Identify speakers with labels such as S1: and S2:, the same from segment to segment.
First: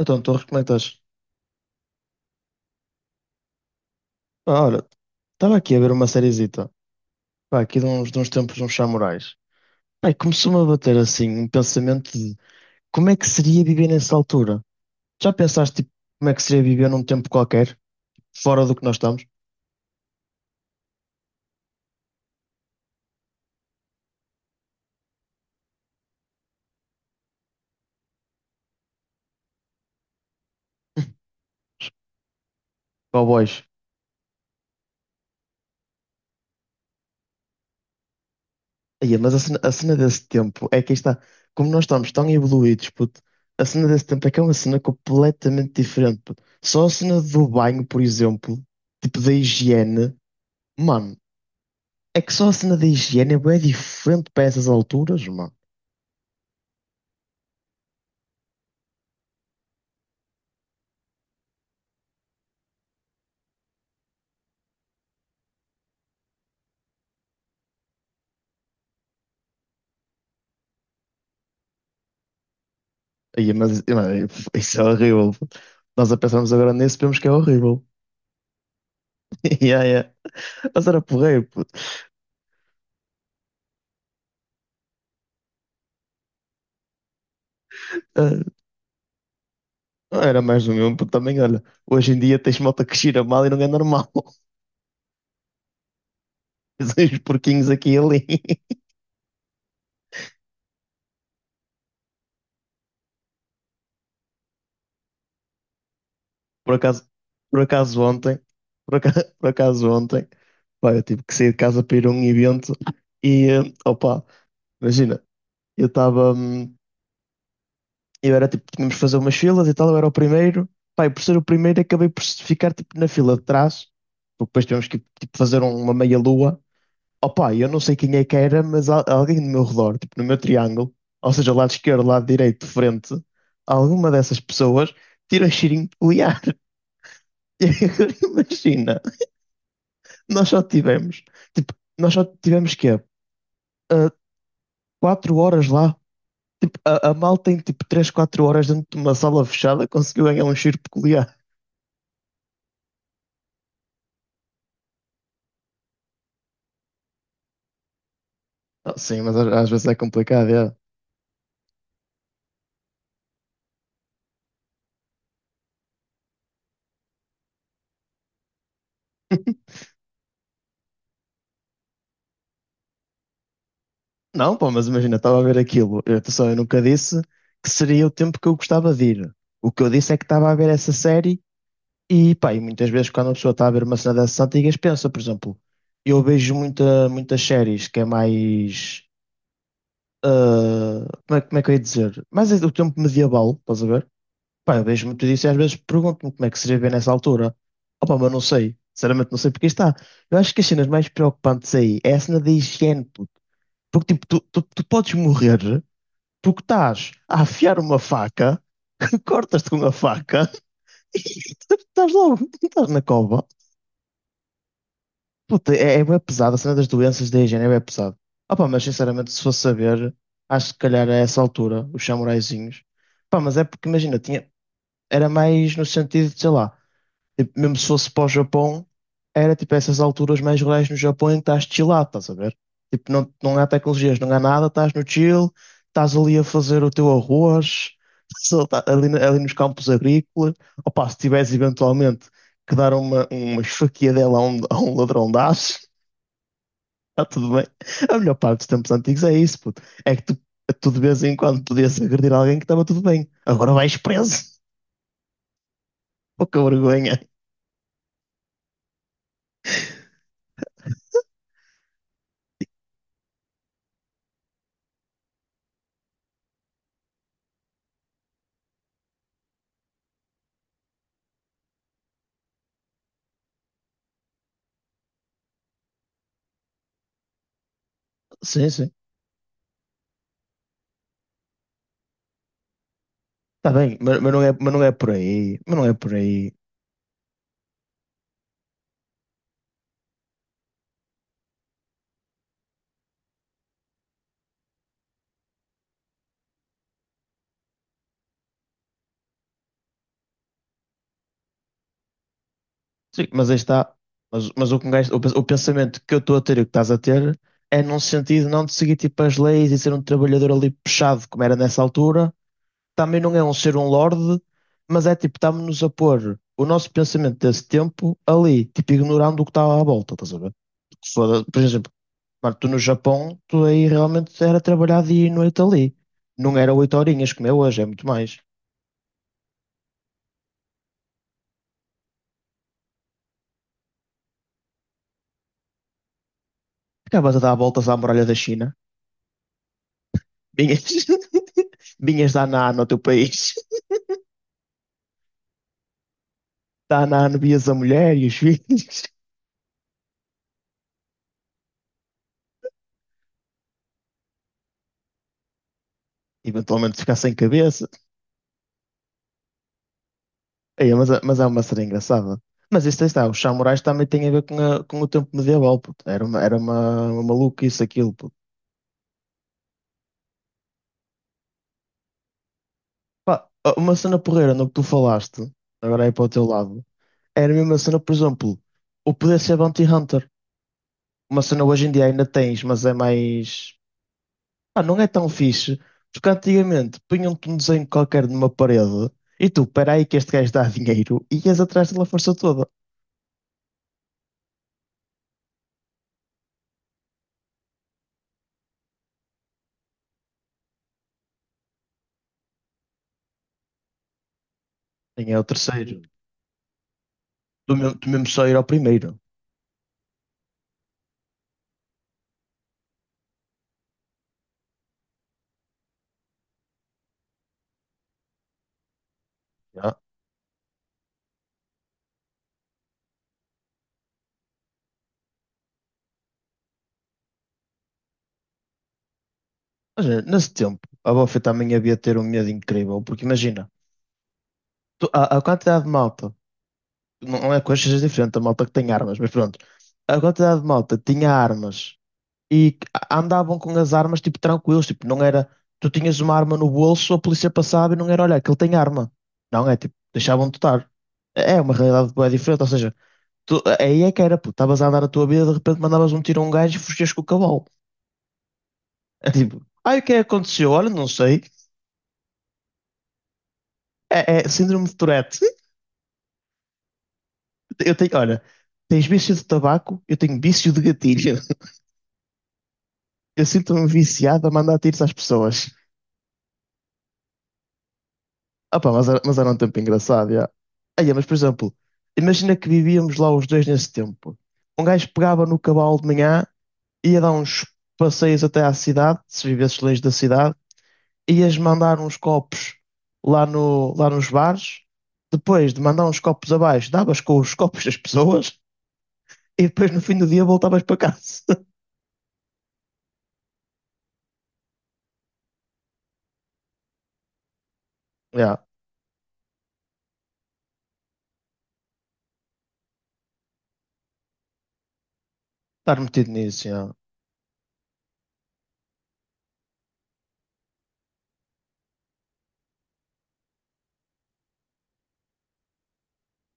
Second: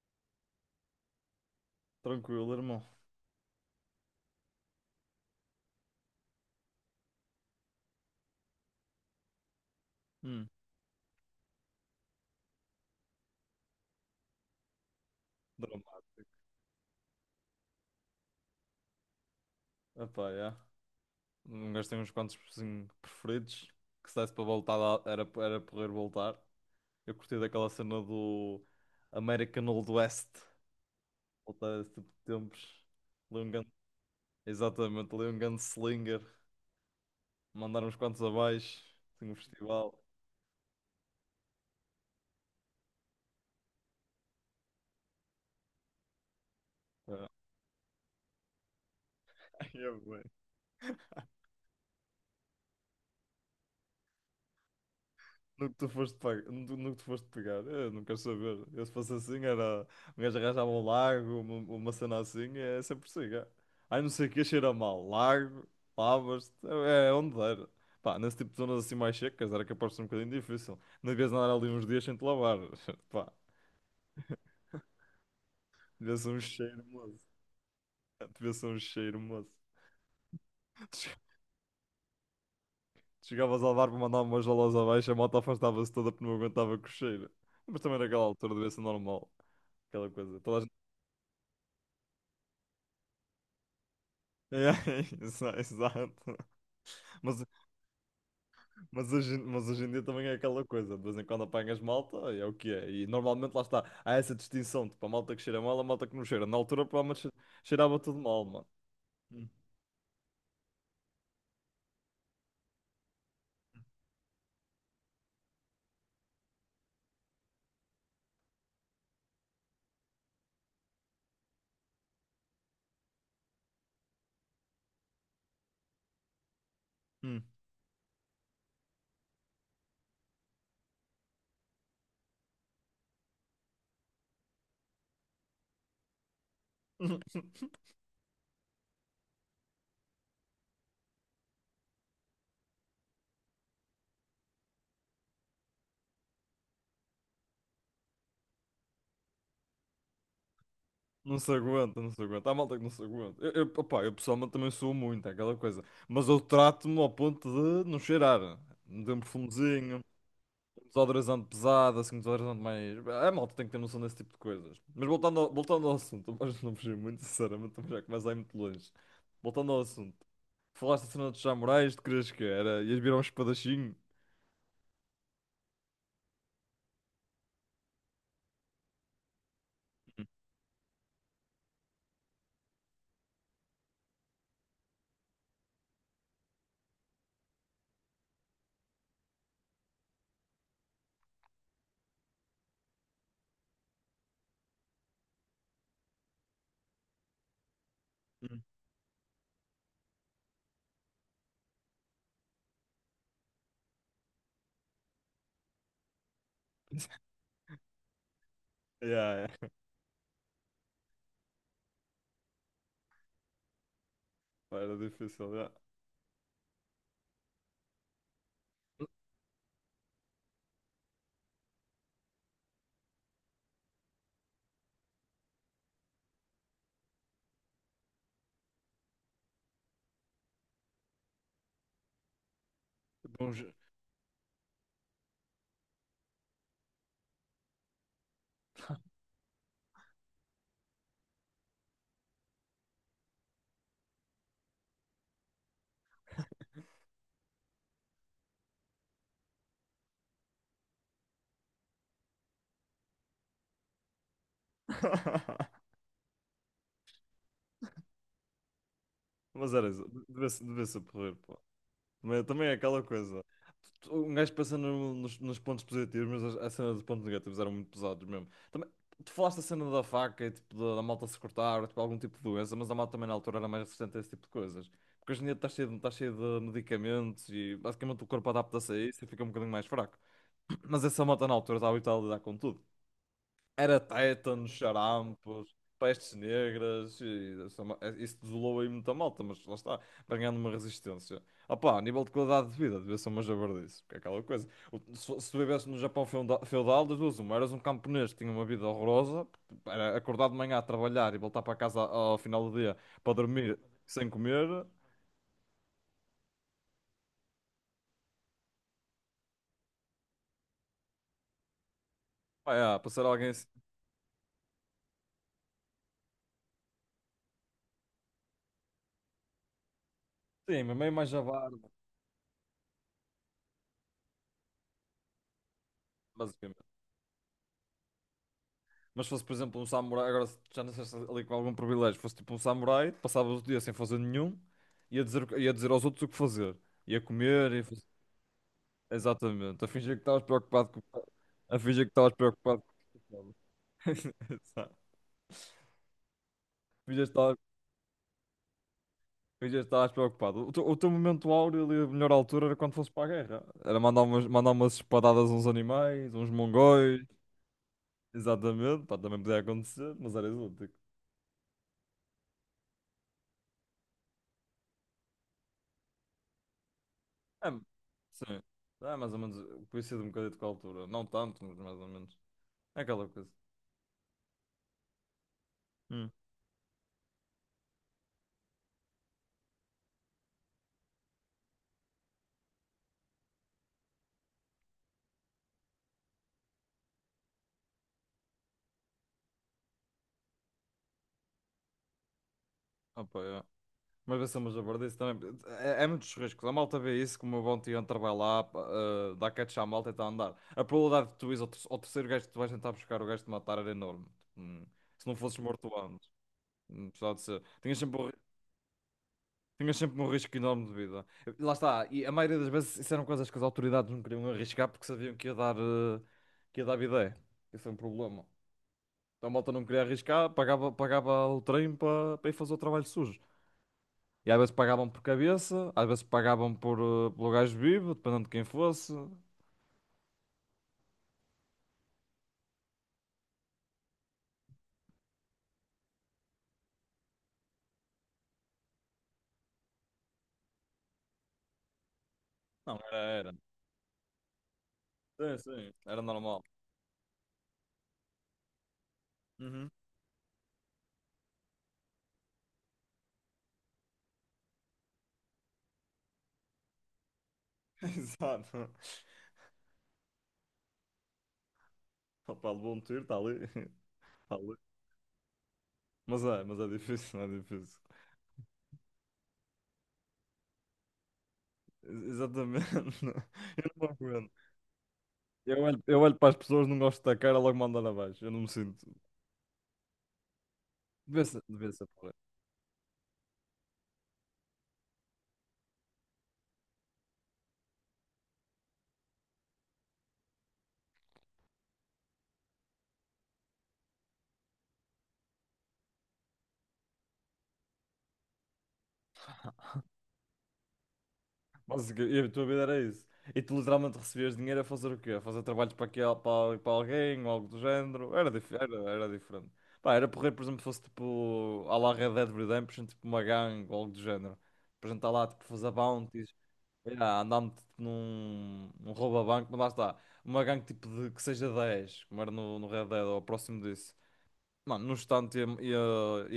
S1: Então, tu recomendas.
S2: Tranquilo, irmão.
S1: Ah, olha, estava aqui a ver uma seriezita. Pá, aqui de uns tempos, uns samurais. Pá, e
S2: Hum,
S1: começou-me a bater assim um pensamento de como é que seria viver nessa altura? Já pensaste, tipo, como é que
S2: dramático.
S1: seria viver num tempo qualquer, fora do que nós estamos?
S2: Epá, yeah. Um gajo uns quantos assim, preferidos que se desse para voltar lá, era poder voltar. Eu curti daquela cena do American Old West. Voltar a esse tipo de tempos. Ali um
S1: Cowboys.
S2: grande- Exatamente, ali um gunslinger. Mandar uns quantos abaixo.
S1: Aí,
S2: Assim,
S1: mas
S2: um
S1: a cena
S2: festival.
S1: desse tempo é que aí está. Como nós estamos tão evoluídos, puto, a cena desse tempo é que é uma cena completamente diferente, puto. Só a cena
S2: É.
S1: do banho, por exemplo, tipo da
S2: É
S1: higiene,
S2: bué.
S1: mano. É que só a cena da higiene é bué diferente para essas alturas, mano.
S2: No que tu foste, pe- No que tu foste pegar, eu não quero saber. Se fosse assim, era um gajo, arranjava um largo, uma cena assim, é sempre assim. É. Ai, não sei o que, cheira mal. Largo, lavas-te, é onde der. Pá, nesse tipo de zonas assim mais secas, era capaz de ser um bocadinho difícil. Não devias andar ali uns dias sem te lavar. Pá,
S1: Aí, mas, mano, isso é horrível, puto. Nós a
S2: devia ser um
S1: pensarmos agora
S2: cheiro,
S1: nisso, vemos
S2: moço.
S1: que é horrível.
S2: Devia ser um cheiro, moço.
S1: Yeah, yeah. Mas
S2: Tu
S1: era
S2: che-
S1: porreiro, puto.
S2: tu Chegavas a levar para mandar umas jalas abaixo, a moto afastava-se toda porque não aguentava com o cheiro. Mas também naquela
S1: Ah,
S2: altura devia ser normal aquela
S1: era
S2: coisa.
S1: mais do mesmo, puto. Também, olha, hoje em dia tens malta que cheira mal e não é normal.
S2: É, exato.
S1: Tens uns
S2: Mas,
S1: porquinhos aqui e ali.
S2: mas hoje em dia também é aquela coisa, de vez em quando apanhas malta e é o que é. E normalmente lá está, há essa distinção, tipo, a malta que cheira mal, a malta que não cheira. Na
S1: Por
S2: altura
S1: acaso,
S2: provavelmente
S1: por
S2: cheirava
S1: acaso
S2: tudo
S1: ontem,
S2: mal, mano.
S1: por acaso,
S2: Hum,
S1: por acaso ontem, pá, eu tive que sair de casa para ir a um evento e, opa, imagina, eu estava. Eu era tipo, tínhamos de fazer umas filas e tal, eu era o primeiro. Pá, e por ser o primeiro, acabei por ficar tipo na fila de trás, porque depois tivemos que tipo, fazer uma meia-lua.
S2: hum.
S1: Opa, eu não sei quem é que era, mas alguém do meu redor, tipo no meu triângulo, ou seja, lado esquerdo, lado direito, frente, alguma dessas pessoas tira cheirinho peculiar. E agora imagina, nós só tivemos, tipo, nós só tivemos quê? Ah, 4 horas lá. Tipo, a malta em tipo 3 4 horas dentro de uma sala fechada conseguiu ganhar um cheiro peculiar.
S2: Não se aguenta, não se aguenta. Há malta que não se aguenta. Opá, eu pessoalmente também sou muito, é aquela coisa. Mas eu trato-me ao ponto de não cheirar.
S1: Ah,
S2: De
S1: sim,
S2: um
S1: mas às vezes é
S2: perfumezinho.
S1: complicado. É.
S2: Desodorizante pesado, assim, um desodorizante mais. A malta tem que ter noção desse tipo de coisas. Mas voltando ao assunto, mas não fugi muito, sinceramente, também já começa a ir muito longe. Voltando ao assunto, falaste da cena dos samurais, tu querias que era? Ias virar um espadachim?
S1: Não, pô, mas imagina, estava a ver aquilo. Eu, atenção, eu nunca disse que seria o tempo que eu gostava de ir. O que eu disse é que estava a ver essa série e, pá, e muitas vezes quando uma pessoa está a ver uma cena dessas antigas, pensa, por exemplo, eu vejo muitas séries que é mais. Como é que eu ia dizer? Mais o tempo medieval, estás a ver? Pá, eu vejo muito disso e às vezes pergunto-me como é que seria ver nessa altura. Opa, mas não
S2: Hum.
S1: sei. Sinceramente, não sei porque está. Eu acho que as cenas mais preocupantes aí é a cena da higiene. Porque tipo, tu podes morrer porque estás a afiar uma faca,
S2: Yeah, yeah.
S1: cortas-te com a faca e estás logo, estás na cova.
S2: Pá, era difícil, yeah.
S1: Puta, é bem pesado, a cena das doenças da higiene é bem pesado. Opa, mas sinceramente, se fosse saber, acho que se calhar a essa altura, os samuraizinhos. Pá, mas é porque imagina, era mais no sentido de, sei lá, tipo, mesmo se fosse para o Japão, era tipo essas alturas mais rurais no Japão em que estás chillado, estás a ver? Tipo, não,
S2: Bom,
S1: não
S2: já-
S1: há tecnologias, não há nada, estás no chill, estás ali a fazer o teu arroz, só ali nos campos agrícolas. Opa, se tiveres eventualmente que dar uma esfaquiadela a um ladrão de aço, está tudo bem. A melhor parte dos tempos antigos é isso, puto. É que tu, tu de vez em quando podias agredir alguém que estava tudo bem. Agora vais preso. Pouca vergonha.
S2: Mas era isso, devia ser porreiro. Mas também é aquela coisa. Um gajo pensa nos pontos positivos, mas a cena dos pontos negativos eram muito pesados mesmo. Também, tu falaste a cena da faca e tipo, da malta se cortar, tipo, algum tipo de doença, mas a malta também na altura era mais resistente a esse tipo de coisas. Porque hoje em dia está cheio, está cheio de medicamentos e basicamente o corpo
S1: Sim, sim.
S2: adapta-se a isso e fica um bocadinho mais fraco. Mas essa malta na altura estava habituada a lidar com tudo.
S1: Está bem,
S2: Era tétanos,
S1: mas não é por aí.
S2: charampos,
S1: Mas não é por
S2: pestes
S1: aí.
S2: negras, e essa isso desolou aí muita malta, mas lá está, vai ganhando uma resistência. Opá, a nível de qualidade de vida, devia ser uma jabardice, porque é aquela coisa. Se tu vivesse no Japão feudal, das duas uma, eras um camponês que tinha uma vida horrorosa, era acordar de manhã a trabalhar e voltar para casa ao final do dia
S1: Sim,
S2: para
S1: mas aí
S2: dormir
S1: está.
S2: sem
S1: Mas o, que
S2: comer,
S1: um gajo- o, pens- o pensamento que eu estou a ter e o que estás a ter é num sentido não de seguir tipo as leis e ser um trabalhador ali puxado, como era nessa altura.
S2: pá, é, para
S1: Também
S2: ser
S1: não é
S2: alguém
S1: um
S2: assim,
S1: ser um lorde, mas é tipo, estamos-nos a pôr o nosso pensamento desse tempo ali, tipo, ignorando o que estava à volta, estás a ver?
S2: sim, mas meio mais
S1: Por
S2: javarde.
S1: exemplo, mano, tu no Japão, tu aí realmente era trabalhar dia e noite ali. Não era 8 horinhas como é hoje, é muito mais.
S2: Mas se fosse, por exemplo, um samurai, agora se já nasceste ali com algum privilégio, fosse tipo um samurai, passavas o dia sem fazer nenhum, ia dizer, ia dizer aos outros o que fazer. Ia
S1: Acabas a dar
S2: comer, ia
S1: voltas à
S2: fazer...
S1: muralha da China.
S2: Exatamente, a fingir que estavas
S1: Vinhas,
S2: preocupado com... A fingir que
S1: vinhas
S2: estavas
S1: dar na
S2: preocupado
S1: no teu país.
S2: com... Exato.
S1: Dá na
S2: Fingias que
S1: ano,
S2: estavas
S1: vias a mulher e os filhos.
S2: fingias que estavas preocupado. O teu momento áureo ali, a melhor altura era quando fosse para a guerra. Era mandar umas espadadas a uns animais, uns
S1: Eventualmente ficar
S2: mongóis.
S1: sem cabeça.
S2: Exatamente, pá, também podia acontecer, mas era
S1: Ei,
S2: exótico.
S1: mas, mas é uma cena engraçada. Mas isso aí está, os samurais também têm a ver com, com o tempo medieval, puto. Era uma
S2: É,
S1: maluquice aquilo, puto.
S2: sim. É mais ou menos. Coincide um bocadinho com a altura. Não tanto, mas mais ou menos. É aquela
S1: Pá,
S2: coisa.
S1: uma cena porreira no que tu falaste, agora aí para o
S2: Hum.
S1: teu lado, era a mesma cena, por exemplo, o poder ser bounty hunter. Uma cena hoje em dia ainda tens, mas é mais, ah, não é tão fixe, porque antigamente punham-te um desenho qualquer numa parede e tu, peraí que este gajo dá dinheiro e ias atrás dele a força toda.
S2: Opa, é. Mas vai ser uma jabardice também. É, é muitos riscos. A malta vê isso como o bom hunter vai lá, pá, eh, dá catch à malta e está a andar. A probabilidade de tu ires ao terceiro gajo que tu vais tentar buscar, o gajo de matar era enorme. Hum. Se
S1: Nem
S2: não
S1: é o
S2: fosses morto
S1: terceiro. Hum.
S2: antes. Apesar de ser.
S1: Tu mesmo só ir ao primeiro.
S2: Tinhas sempre um risco enorme de vida. Lá está. E a maioria das vezes isso eram coisas que as autoridades não queriam arriscar porque sabiam que ia dar, eh, que ia dar bidé. Isso é um problema. Então a malta não
S1: Já.
S2: queria arriscar, pagava o trem para ir fazer o trabalho sujo. E às vezes pagavam por cabeça, às vezes pagavam por, eh, pelo gajo vivo, dependendo de quem fosse.
S1: Mas nesse tempo, a Buffy também havia de ter um medo incrível, porque imagina, a quantidade de malta, não não é coisas diferentes, a malta que tem armas, mas pronto, a quantidade de malta que tinha armas e
S2: Não, era.
S1: andavam com as armas tipo tranquilos, tipo, não era,
S2: Sim,
S1: tu
S2: sim,
S1: tinhas
S2: era
S1: uma arma
S2: normal.
S1: no bolso, a polícia passava e não era, olha, que ele tem arma. Não, é
S2: Uhum.
S1: tipo, deixavam-te estar. É uma realidade bué diferente, ou seja, tu, aí é que era, pô, estavas a andar a tua vida, de repente mandavas um tiro a um gajo e fugias com o cavalo.
S2: Exato.
S1: É tipo, ai, o que é que aconteceu? Olha, não sei.
S2: Opa, levou um tiro, está ali.
S1: É, é
S2: Está ali.
S1: síndrome de Tourette.
S2: Mas é difícil, é
S1: Eu
S2: difícil.
S1: tenho, olha, tens vício de tabaco, eu tenho vício de gatilho.
S2: Exatamente.
S1: Eu sinto-me
S2: Eu não
S1: viciado a
S2: aguento.
S1: mandar tiros às pessoas.
S2: Eu olho para as pessoas, não gosto da cara, logo mando andar abaixo. Eu não me
S1: Ah pá,
S2: sinto.
S1: mas era um tempo engraçado, já. Aí, mas por
S2: Devia ser,
S1: exemplo,
S2: devia ser.
S1: imagina que vivíamos lá os dois nesse tempo. Um gajo pegava no cavalo de manhã, ia dar uns passeios até à cidade, se vivesses longe da cidade, ias mandar uns copos lá, no, lá nos bares. Depois de mandar uns copos abaixo, davas com os copos das pessoas e depois no fim do dia voltavas para casa.
S2: E a tua vida era isso. E tu literalmente recebias dinheiro a fazer o quê? A fazer trabalhos para, aqui, para alguém ou algo do género.
S1: Yeah,
S2: Era diferente. Pá, era porrer, por exemplo, fosse tipo à la Red Dead Redemption, tipo uma gangue ou algo do género. Por exemplo, estar lá tipo fazer
S1: estar metido
S2: bounties,
S1: nisso, yeah.
S2: yeah, andar-me tipo, num roubo a banco, mas lá está. Uma gangue tipo de que seja 10 como era no, no Red Dead ou próximo disso. Mano, num instante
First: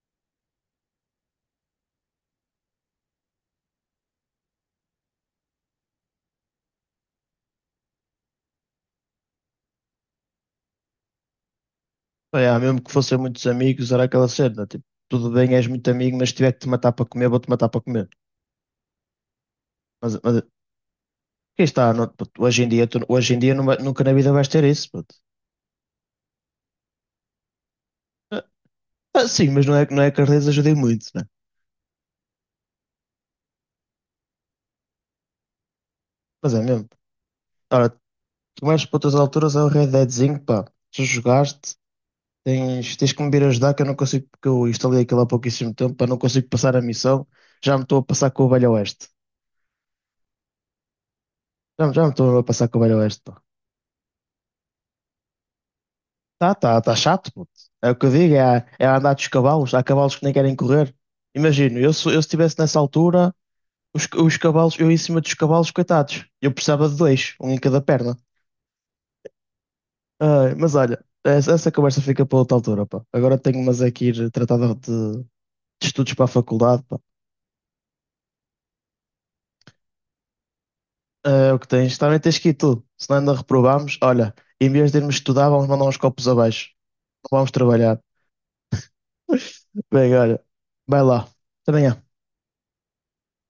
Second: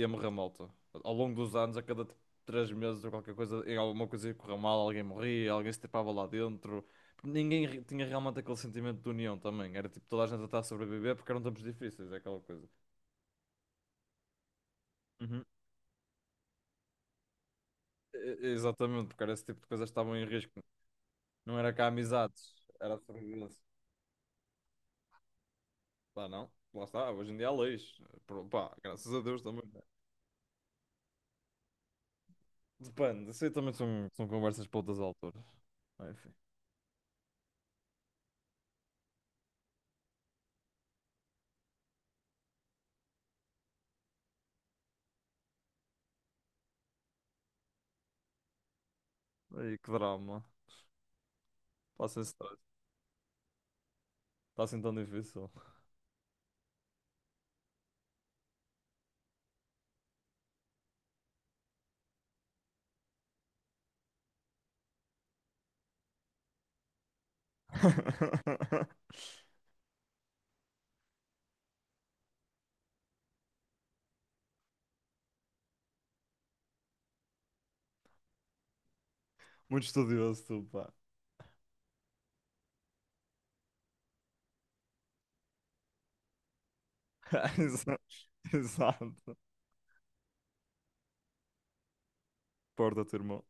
S2: ia morrer malta. Ao longo dos anos, a cada 3 meses ou qualquer coisa, em alguma coisa ia correr mal, alguém morria, alguém se tapava lá dentro. Tinha realmente aquele sentimento de união também. Era tipo toda a gente a estar a sobreviver porque eram tempos difíceis, é
S1: Pá,
S2: aquela
S1: yeah,
S2: coisa.
S1: mesmo que fossem muitos amigos, era aquela cena, tipo, tudo
S2: Uhum.
S1: bem, és muito amigo, mas se tiver que te matar para comer, vou-te matar para comer.
S2: Exatamente, porque era esse tipo de coisas que estavam
S1: Mas,
S2: em
S1: mas
S2: risco. Não
S1: Quem
S2: era
S1: está
S2: cá
S1: puto,
S2: amizades,
S1: hoje em dia,
S2: era a
S1: tu- hoje em dia
S2: sobrevivência.
S1: numa- nunca na vida vais ter isso, puto.
S2: Lá não, lá está, hoje em dia há leis.
S1: Ah,
S2: Pá, graças a
S1: ah,
S2: Deus
S1: sim,
S2: também,
S1: mas não
S2: né?
S1: é, não é que as redes ajudem muito, né?
S2: Depende, isso aí também são, são conversas para outras alturas. Enfim,
S1: Mas é mesmo. Ora, tu mais para outras alturas é o Red Deadzinho, pá. Tu jogaste, tens que me vir ajudar, que eu não consigo, porque eu instalei aquilo há pouquíssimo tempo, pá, não consigo passar a missão. Já me estou a passar com o Velho Oeste.
S2: aí que drama.
S1: Já me
S2: Passa esse
S1: estou a
S2: stress.
S1: passar com o Velho Oeste, pá.
S2: Está assim tão difícil.
S1: Tá chato, puto. É o que eu digo, é a andar dos cavalos. Há cavalos que nem querem correr. Imagino, eu, se eu estivesse nessa altura. Os cavalos, eu em cima dos cavalos, coitados. Eu precisava de dois, um em cada perna. Ai, mas olha, essa conversa fica para outra altura, pá. Agora tenho mas é que ir tratar de estudos para a faculdade, pá.
S2: Muito estudioso, tu, pá.
S1: Ah, é o que tens. Também tens que ir tu. Se não ainda reprovámos, olha, em vez de irmos estudar, vamos mandar uns copos abaixo. Não vamos
S2: Exa-
S1: trabalhar.
S2: Exato.
S1: Bem, olha, vai lá. Até amanhã.
S2: Porta-te, irmão.